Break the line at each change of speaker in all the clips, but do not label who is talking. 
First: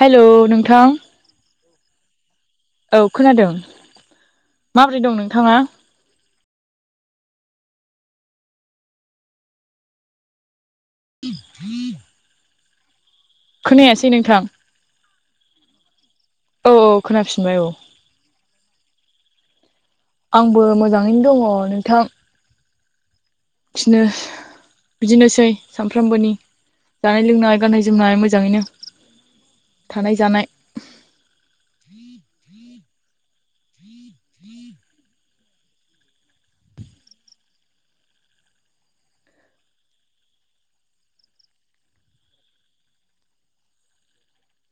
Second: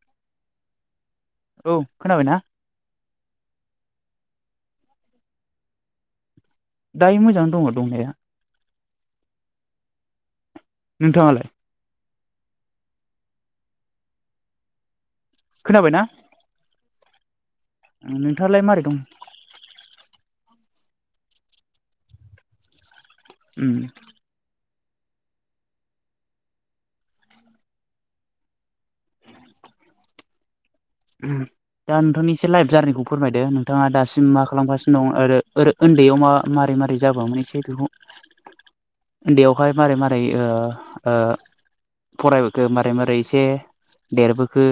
हायल' नोंथां
औ खोनाबायना?
औ खोनादों माबोरै दं नोंथाङा?
दायो मोजां दङ दंनाया नोंथाङालाय
खोनायासै नोंथां
खोनाबाय ना?
औ औ खोनाफिनबाय औ
उम नोंथाङालाय मारै दं
आंबो मोजाङैनो दङ नोंथां
उम
थिनो बिदिनोसै सानफ्रामबोनि जानाय लोंनाय गाननाय जोमनाय मोजाङैनो थानाय जानाय
[unintelligible] दा नोंथांनि से लाइभ जारनिखौ फोरमायदो नोंथाङा दासिम मा खालामगासिनो दं ओरो उन्दैयाव मा मारै मारै जाब्ला मान एसे बेखौ
[inaudible]
ओन्दैयावहाय मारै मारै ओ ओ फरायबोखो मारै मारै इसे देरबोखो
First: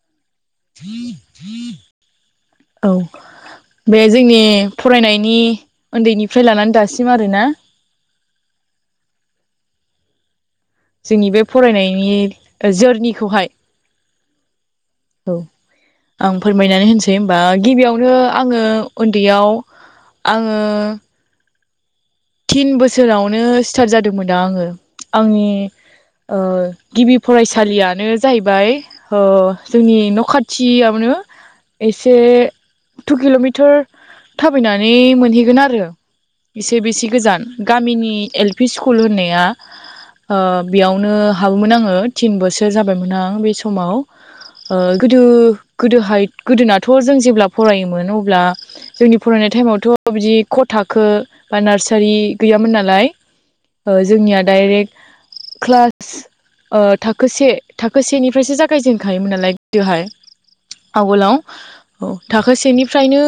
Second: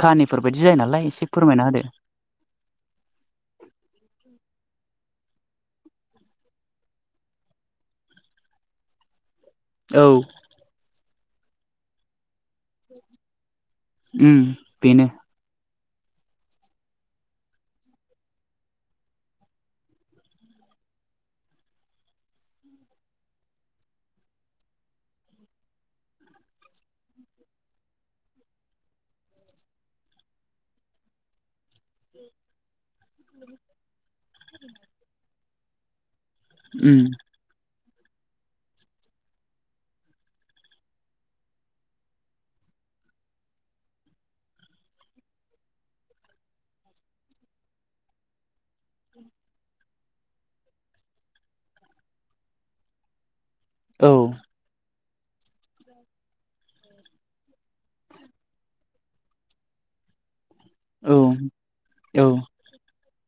खाहनि फोर बायदि जायो नालाय इसे फोरमायना होदो।
औ बे जोंनि फरायनायनि उन्दैनिफ्राय लानानै दासिम आरोना
औ।
जोंनि बे फरायनायनि जोरनिखौहाय
उम बेनो
[inaudible] औ आं फोरमायनानै होनसै होमबा गिबियावनो आङो उन्दैयाव आङो थिन बोसोरावनो स्टार्ट जादोंमोन दा आङो आंनि ओ गिबि फरायसालियानो जाहैबाय हो जोंनि न' खाथियावनो एसे टु किल'मिटार थाबायनानै मोनहैगोन आरो इसे
उम
बेसिक जान गामिनि एल पि स्कुल होननाया आ बेयावनो हाबोमोन आङो थिन बोसोर जाबायमोन आं बे समाव ओ गोदो गोदोहाय गोदोनाथ' जों जेब्ला फरायोमोन अब्ला। जोंनि फरायनाय टाइमावथ' बिदि ख' थाखो बा नारसा सारि गैयामोन नालाय ओ
औ
जोंनिया डाइरेक क्लास ओ थाखो से थाखो सेनिफ्रायसो जागायजेनखायोमोन नालाय गोदोहाय
औ
आवगोलाव औ थाखो सेनिफ्रायनो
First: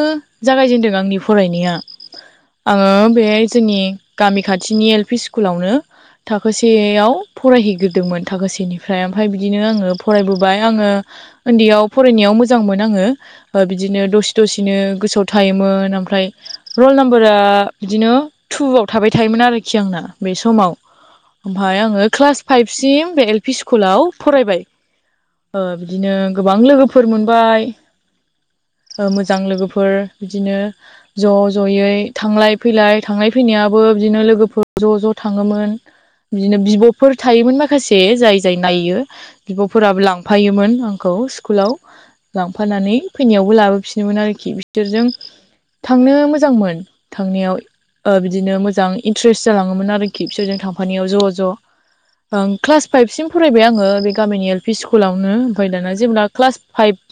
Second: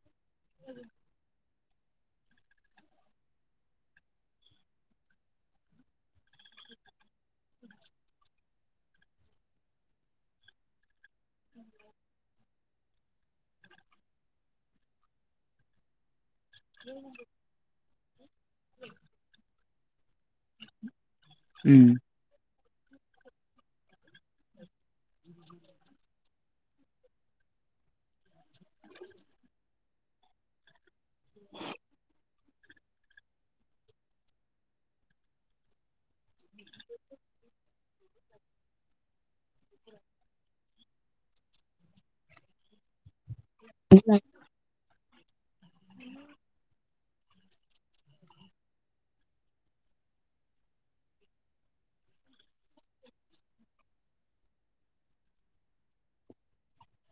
जागायजेनदों आंनि फ फरायनाया आङो बे जोंनि गामि खाथिनि एल पि स्कुलावनो थाखो सेयाव फरायहैग्रोदोंमोन थाखो सेनिफ्राय ओमफ्राय बिदिनो आङो फरायबोबाय आङो ओन्दैयाव फरायनायाव मोजांमोन आङो ओ बिदिनो दसे दसेनो गोसोआव थायोमोन ओमफ्राय रल नाम्बारा बिदिनो टुआव थाबाय थायोमोन आरोखि आंना बे समाव ओमफ्राय
उम
आङो क्लास फाइभसिम बे एल पि स्कुलाव फरायबाय बिदिनो गोबां लोगोफोर फोर मोनबाय मोजां लोगोफोर बिदिनो ज' ज'यै थांलाय फैलाय थांलाय फैनायाबो बिदिनो लोगोफोर ज' ज' थाङोमोन बिदिनो बिब'फोर थायोमोन माखासे जाय जाय नायो बिब'फोराबो लांफायोमोन आंखौ स्कुलाव लांफानानै फैनायावबो लाबो बिफिनोमोन आरोखि बिसोरजों थांनो मोजांमोन थांनायाव बिदिनो मोजां इन्ट्रेस्ट जालाङोमोन आरोखि बिसोरजों थांफानायाव ज' ज' क्लास फाइभसिम फरायबाय आङो बे गामिनि एल पि स्कुलावनो ओमफ्राय दाना जेब्ला क्लास फाइभ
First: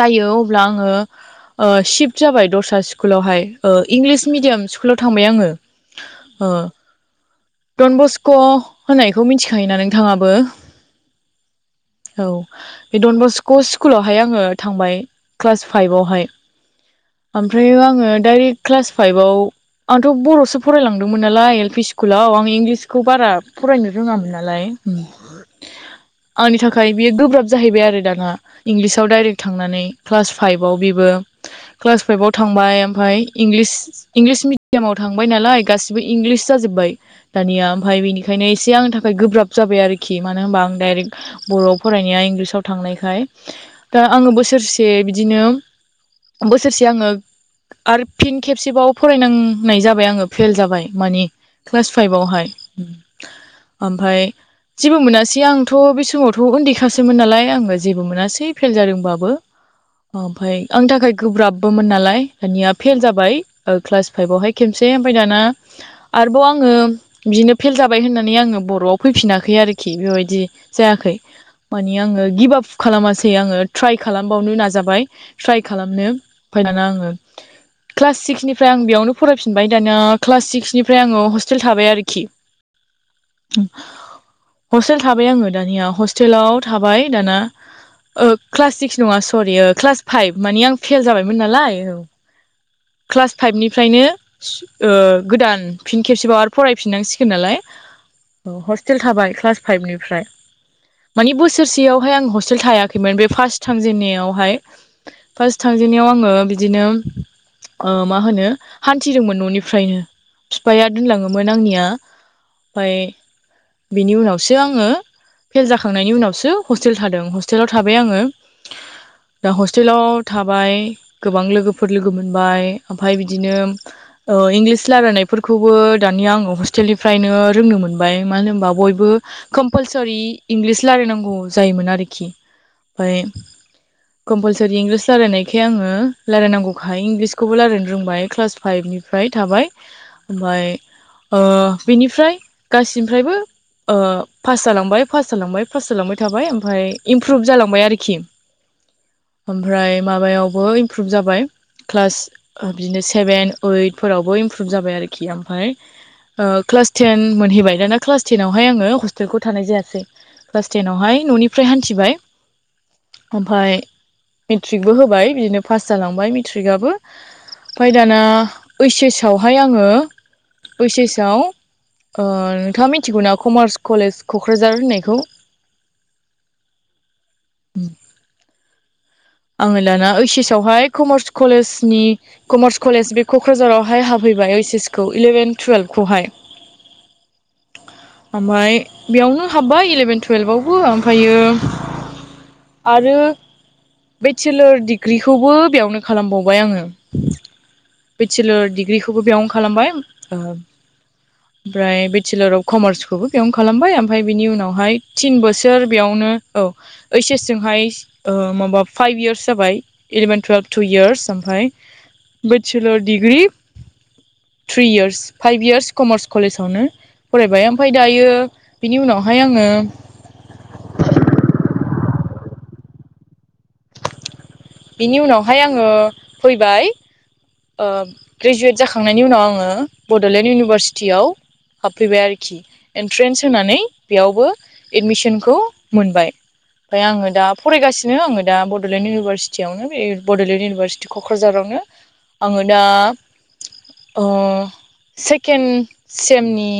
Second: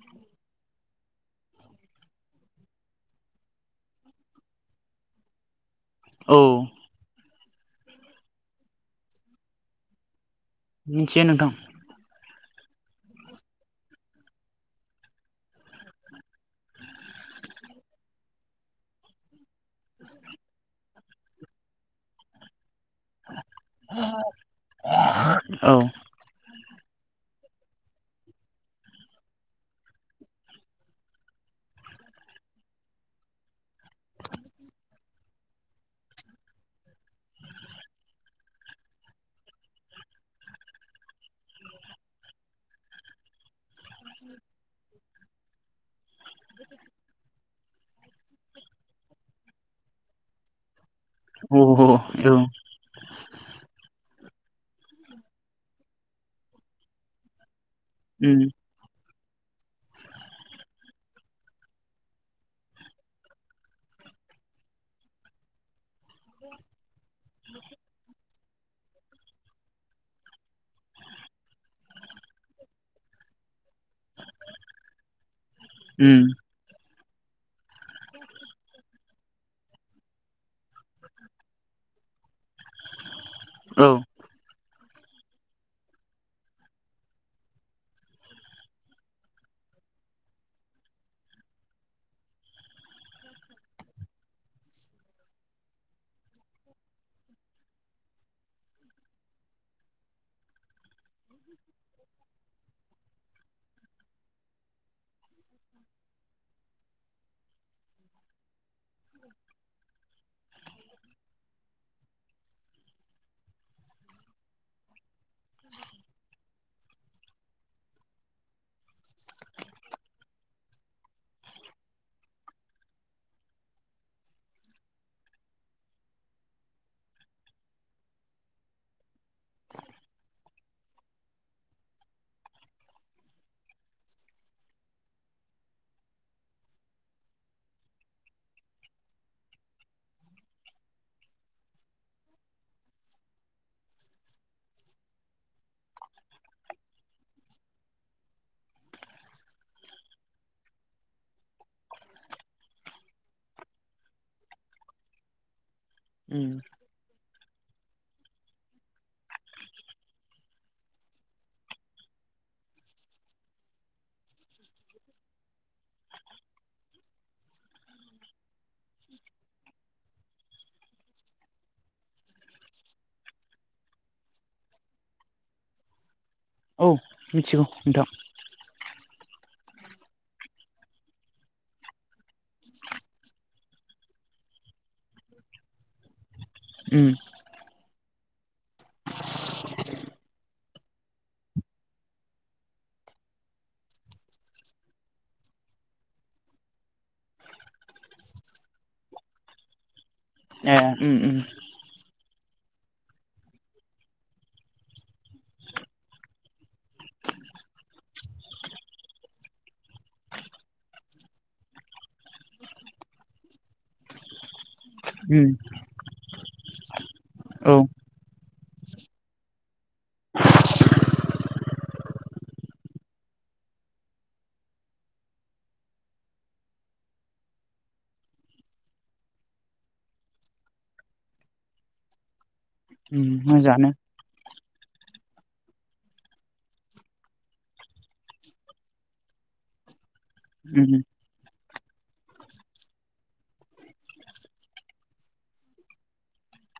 जायो अब्ला आङो सिफत जाबाय दस्रा स्कुलावहाय इंलिस मिडियाम सु स्कुलाव थांबाय आङो
औ
ओ डन बस्क' होननायखौ मिथिखायोना नोंथाङाबो
मिथियो नोंथां
औ बे डन बस्क' स्कुलावहाय आङो थांबाय क्लास फाइभवहाय ओमफ्राय आङो दाइरेक्ट क्लास फाइभआव आंथ' बर'सो फरायलांदोंमोन नालाय एल पि स्कुलाव आं इंलिस खौ बारा फरायनो रोङामोन नालाय
औ
आंनि थाखाय बियो गोब्राब जाहैबाय आरो दाना इंलिसाव डाइरेक्ट थांनानै क्लास फाइभआव बेबो क्लास फाइभआव थांबाय ओमफ्राय इंलिस मिडि थांबाय नालाय गासिबो इंलिस जाजोब्बाय दानिया ओमफ्राय बेनि ओंखायनो एसे आंनि थाखाय गोब्राब जाबाय आरोखि मानो होनबा आं डाइरेक्ट बर'आव फरायनाया इंलिसाव थांनायखाय दा आङो बोसोरसे बिदिनो बोसोरसे आङो आरो फिन खेबसेबाव फरायनांनाय जाबाय आङो फेल जाबाय माने
औ
क्लास
औ
फाइभआवहाय ओमफ्राय जेबो मोनासै आंथ' बे समावथ' उन्दैखासोमोन नालाय आङो जेबो
उम
मोनासै फेल जादोंबाबो ओमफाय आंनि थाखाय गोब्राबबोमोन नालाय दानिया फेल जाबाय क्लास फाइभवहाय खेबसे ओमफ्राय दाना आरोबाव आङो बिदिनो फेल जाबाय होननानै आङो बर'आव फैफिनाखै आरोखि बेबायदि जायाखै माने आङो गिभ आप खालामासै आङो ट्राय खालामबावनो नाजाबाय ट्राइ खालामनो
उम
माय दाना आङो क्लास सिक्सनिफ्राय आं बेयावनो फरायफिनबाय दाना क्लास सिक्सनिफ्राय आङो हस्टेल थाबाय आरोखि
औ
हस्टेल थाबाय आङो दानिया हस्टेलाव थाबाय दाना क्लास सिक्स नङा सरि क्लास फाइभ माने आं फेल जाबायमोन नालाय औ क्लास फाइभनिफ्रायनो गोदान फिन खेबसेबाव आरो फरायफिननांसिगोन नालाय औ हस्टेल थाबाय क्लास फाइभनिफ्राय माने बोसोरसेयावहाय आं हस्टेल थायाखैमोन बे फार्स्ट थांजेनन्नायावहाय फार्स्ट थांजेनन्नायाव आङो बिदिनो मा होनो हान्थिदोंमोन न'निफ्रायनो बिफाया दोनलाङोमोन आंनिया ओमफ्राय बेनि उनावसो आङो फेल जाखांनायनि उनावसो हस्टेल थादों हस्टेलाव थाबाय आङो दा हस्टेलाव थाबाय गोबां लोगोफोर लोगो मोन मोनबाय ओमफ्राय बिदिनो ओ इंलिस रायलायनायफोरखौबो दानिया आङो हस्टेलनिफ्रायनो रोंनो मोनबाय मानो होनबा बयबो कम्पालसर इंलिस रायलायनांगौ जायोमोन आरोखि ओमफाय कम्पालसरि इंलिस रायनायखाय आङो रायलायनांगौ ओमफ्राय इंलिसखौबो रायज्लायनो रोंबाय क्लास फाइभनिफ्राय थाबाय ओमफाय ओ बिनिफ्राय गासैनिफ्रायबो ओ पास जालांबाय पास जालांबाय पास जालांबाय थाबाय ओमफ्राय इमप्रुभ जालांबाय आरोखि। ओमफ्राय माबायावबो इमप्रुभ जाबाय। क्लास बिदिनो सेभेन ओइटफोरावबो इमप्रुभ जाबाय आरोखि ओमफाय ओ
उम
क्लास टेन मोनहैबाय दाना क्लास टेनावहाय आङो हस्टेलखौ थानाय जायासै। क्लास टेनआवहाय न'निफ्राय हान्थिबाय। ओमफाय मेट्रिकबो होबाय बिदिनो पास जालांबाय मेट्रिकआबो। ओमफाय दाना ओइस एस आवहाय आङो ओइस एसआव ओ नोंथाङा मिथिगौना कमार्स कलेज क'क्राझार होननायखौ।
औ मिथिगौ नोंथां।
आङो दाना ओइस एस आवहाय कमार्स कलेजनि कमार्स कलेज बे क'क्राझारावहाय हाफैबाय ओइस एस खौ इलेभेन टुयेल्भखौहाय।
उम।
[inaudible] ओमफाय बेयावनो हाब्बाय इलेभेन टुयेल्भावबो ओमफायो आरो बेचलार डिग्रिखौबो बेयावनो खालामबावबाय आङो। बेचलार डिग्रिखौबो बेयावनो खालामबाय।
ए उम उम।
ओमफ्राय बेचलार अफ कमार्सखौबो बेयावनो खालामबाय ओमफाय बिनि उनावहाय थिन बोसोर बेयावनो औ। ओइस एस जोंहाय ओ माबाब फाइभ यार्स जाबाय इलेभेन टुयेल्भ टु इयार्स ओमफाय bachelor degree three years
um
five years commerce कलेजावनो फरायबाय
औ
ओमफाय दायो बिनि उनावहाय आङो बिनि उनावहाय आङो फैबाय ओ ग्रेजुवेट जाखांनायनि उनाव आङो बड'लेण्ड इउनिभारसिटियाव हाबफैबाय आरोखि
उम
एन्ट्रेन्स होनानै
मोजाङानो
बेयावबो एडमिसनखौ मोनबाय। ओमफाय आङो दा फरायगासिनो आङो दा बडलेण्ड इउनिभारसिटियावनो बे बड'लेण्ड
उम
इउनिभारसिटि ख क'क्राझारावनो आङो दा ओ सेकेन्ड सेमनि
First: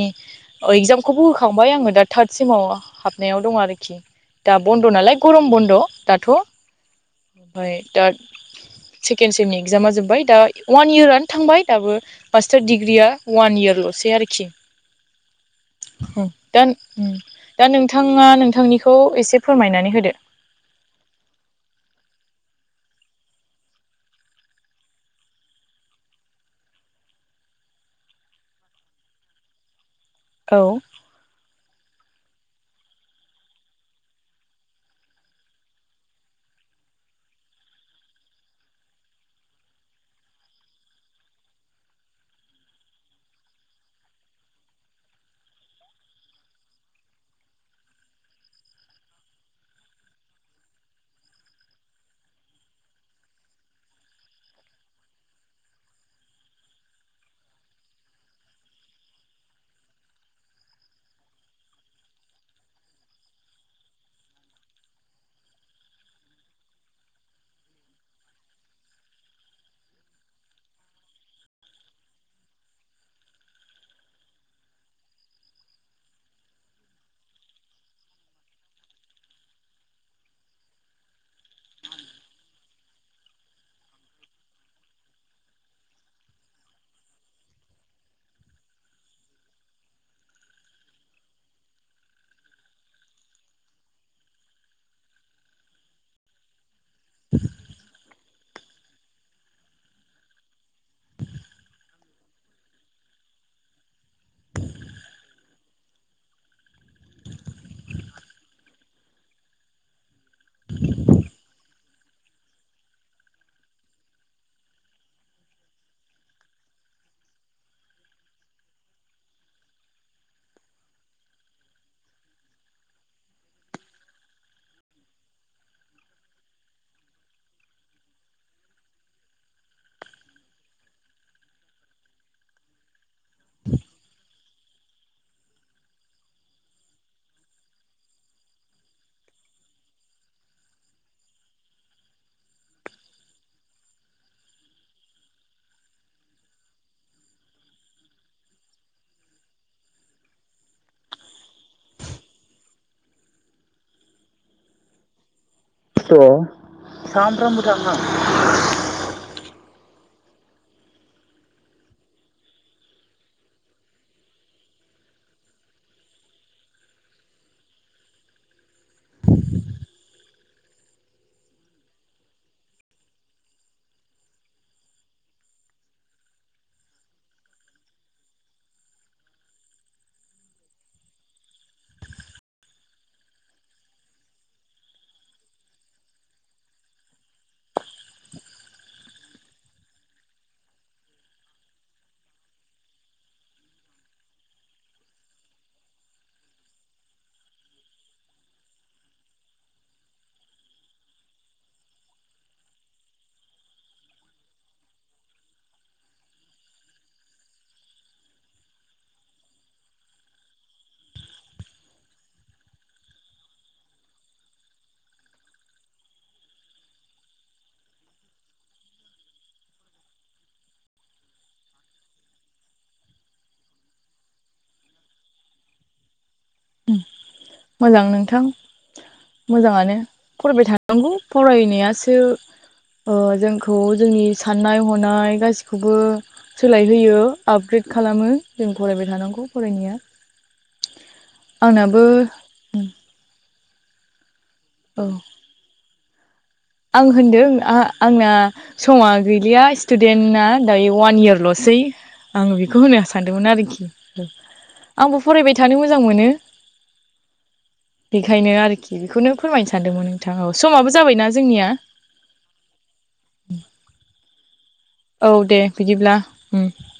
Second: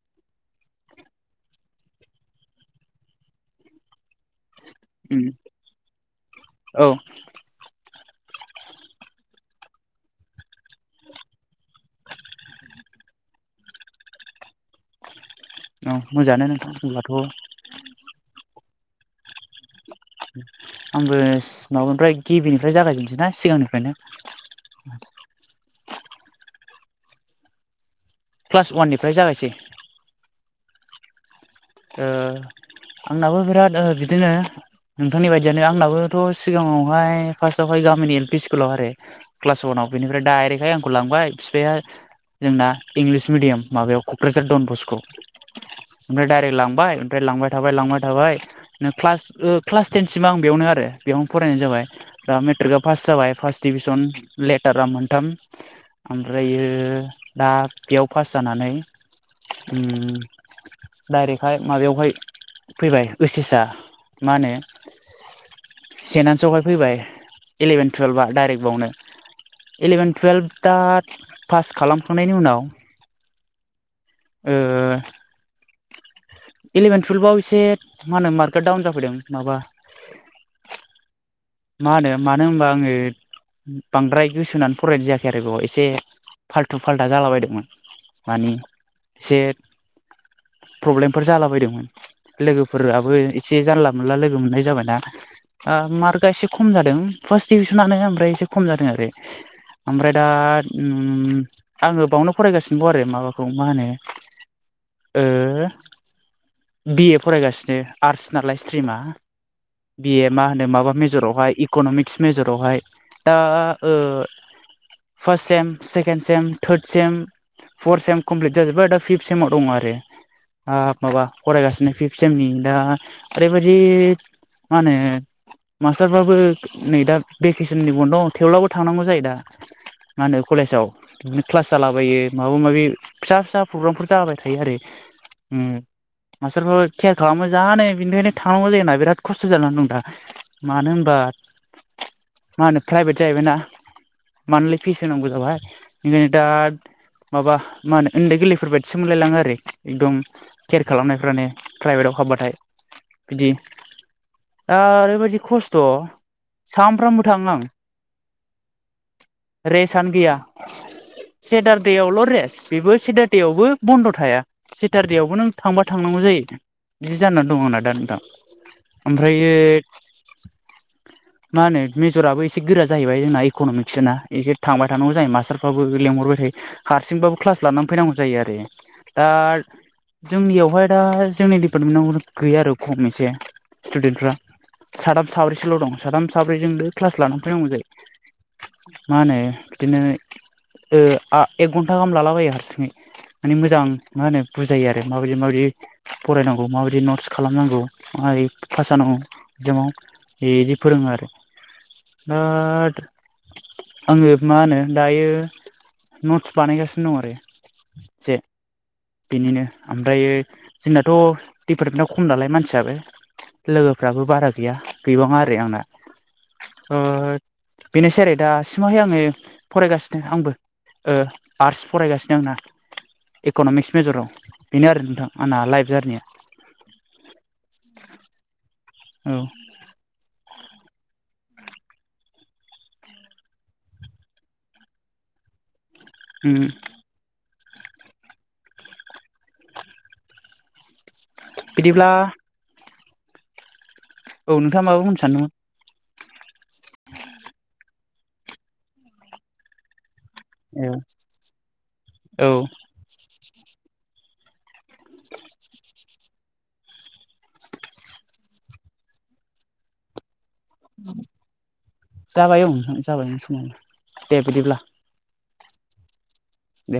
इगजामखौबो होखांबाय आङो दा थार्द सिमाव हाबनायाव दं आरोखि। दा बन्द' नालाय
उम
गरम बन्द' दाथ'।
औ।
ओमफ्राय दा सेकेन्ड सेमनि इक्जामा जोब्बाय दा अवान इयारानो थांबाय दाबो। मास्टार डिग्रिया अवान इयारल'सै आरोखि।
औ मोजाङानो
दा
नोंथां होनब्लाथ'
दा नोंथाङा नोंथांनिखौ एसे फोरमायनानै होदो।
[inaudible] आंबो माबानिफ्राय गिबिनिफ्राय जागायजेनसै ना सिगांनिफ्रायनो। क्लास अवाननिफ्राय जागायसै।
औ।
ओ आंनाबो बिराद बिदिनो नोंथांनि बायदियानो आंनाबोथ' सिगाङावहाय फार्स्टआवहाय गामिनि एल पि स्कुलाव आरो। क्लास अवानाव बेनिफ्राय दडाइरेक्हाय आंखौ लांबाय फिफाया जोंना इंलिस मिडियाम माबायाव क'क्राझार डन बस्क ओमफ्राय डाइरेक्ट लांबाय ओमफ्राय लांबाय थाबाय लांबाय थाबाय नो क्लास ओ क्लास टेनसिम आं बेयावनो आरो बेयावनो फरायनाय जाबाय। दा मेट्रिकआ पास जाबाय फार्स्ट डिभिसन लेटारा मोनथाम। ओमफ्रायो दा बेयाव पास जानानै उम डाइरेक्टहाय माबायावहाय फैबाय ओतच एसआ मा होनो? सेेनान्सआवहाय फैबाय इलेभेन टुवेल्भआ डाइरेक्ट बावनो। इलेभेन टुवेल्भ दा पास खालामखांनायनि उनाव ओ इलेभेन टुवेल्भआव एसे मा होनो मार्कआ डाउन जाफैदों माबा मा होनो मानो होनबा आङो बांद्राय गोसो होनानै फरायनाय जायाखै आरो बेयाव एसे फाल्थु फाल्था जालाबायदोंमोन। माने एसे प्रब्लेमफोर जालाबायदोंमोन। लोगोफोराबो एसे जानला मोनला लोगो मोननाय जाबायना ओ मार्कआ एसे खम जादों फार्स्ट डिभिसनानो ओमफ्राय एसे खम जादों आरो। ओमफ्राय दा उम आङो बावनो फरायगासिनोबाव आरो माबाखौ मा होनो ओ बि ए फरायगासिनो आर्टस नालाय स्ट्रिमा बि ए मा होनो माबा मे ज'रावहाय इक'नमिक्स मेजरावहाय दा ओ first sem second sem third sem four sem complete जाजोबबाय दा पिफ्त सेमाव दङ आरो। ओ माबा फरायगासिनो फिफ्थ सेमनि दा ओरैबायदि मा होनो मास्टारफ्राबो नै दा भेकेसननि बन्द' थेवब्लाबो थांनांगौ जायो दा। मा होनो कलेजाव। बिदिनो क्लास जालाबायो माबा माबि फिसा फिसा प्रग्रामफोर जालाबाय थायो आरो। उम। मास्टारफोराबो केयार खालामो जानो बिनिखायनो थांनांगौ जायोना बिराद खस्थ' जानानै दं दा। मानो होनबा मा होनो प्राइभेट जाहैबायना। मान्थलि फिस होनांगौ जाबाय ओंखायनो दा माबा मा होनो उन्दै गोरलैफोर बायदिसो मोनलायलाङो आरो एकदम केयार खालामनायफ्रानो प्राइभेटआव हाबबाथाय बिदि दा ओरैबायदि खस्थ' सानफ्रामबो थाङो आं। रेस्टानो गैया। सेटारडेआवल' रेस्ट बेबो सेटारडेआवबो बन्द' थाया। सेटारडेआवबो नों थांबा थांनांगौ जायो बिदि जाना दं आंना दा नोंथां। ओमफ्रायो मा होनो मेज'राबो एसे गोरा जाहैबाय जोंना इक'नमिक्सा एसे थांबाय थानांगौ जायो मास्टारफ्राबो लेंहरबाय थायो। हारसिंबाबो क्लास लानानै फैनांगौ जायो आरो दा जोंनियावहाय दा जोंनि डिपार्टमेन्टआव गैया आरो खम एसे स्टुडेन्टफ्रा। साथाम साब्रैसोल' दं साथाम साब्रैजोंनो क्लास लाना फैनांगौ जायो। मा होनो बिदिनो ओ आ एक घन्टा गाहाम लालाबायो हारसिङै। माने मोजां मा होनो बुजायो आरो माबायदि माबायदि फरायनांगौ माबायदि नटस खालामनांगौ मारै पास जानांगौ इकजामाव बिदि फोरोङो आरो बिराद आङो मा होनो दायो नटस बानायगासिनो दं आरो। जे बेनिनो ओमफ्रायो जोंनाथ' डपार्टमेन्टआव खम नालाय मानसियाबो। लोगोफ्राबो बारा गैया गैबाङा आरो आंना थ' बेनोसै आरो दासिमावहाय आङो फरायगासिनो आंबो। ओ आर्टस फरायगासिनो आं ना। इक'न'मिक्स मेज'राव बेनो आरो नोंथां आंना लाइप जारनिया।
उम मोजां नोंथां
औ
मोजाङानो। फरायबाय थानांगौ फरायनायासो ओ जोंखौ जोंनि साननाय हनाय गासिखौबो
उम
सोलायहोयो आपग्रेड खालामो जों फरायबाय थानांगौ फरायनाया आंनाबो
बिदिब्ला औ नोंथाङा माबा
औ
बुंनो सानदोंमोन
आं होनदों आ आंना समा गैलिया स्टुदेन्टना दायो वान इयारल'सै
औ
आङो बेखौ होनो सानदोंमोन आरोखि आंबो फरायबाय थानो मोजां मोनो बेखायनो आरोखि बेखौनो फोरमायनो सानदोंमोन नोंथां औसमाबो जाबायना जोंनिया
जाबाय ओं ओम जाबायमोन समा दे बिदिब्ला
औ दे बिदिब्ला ओम
दे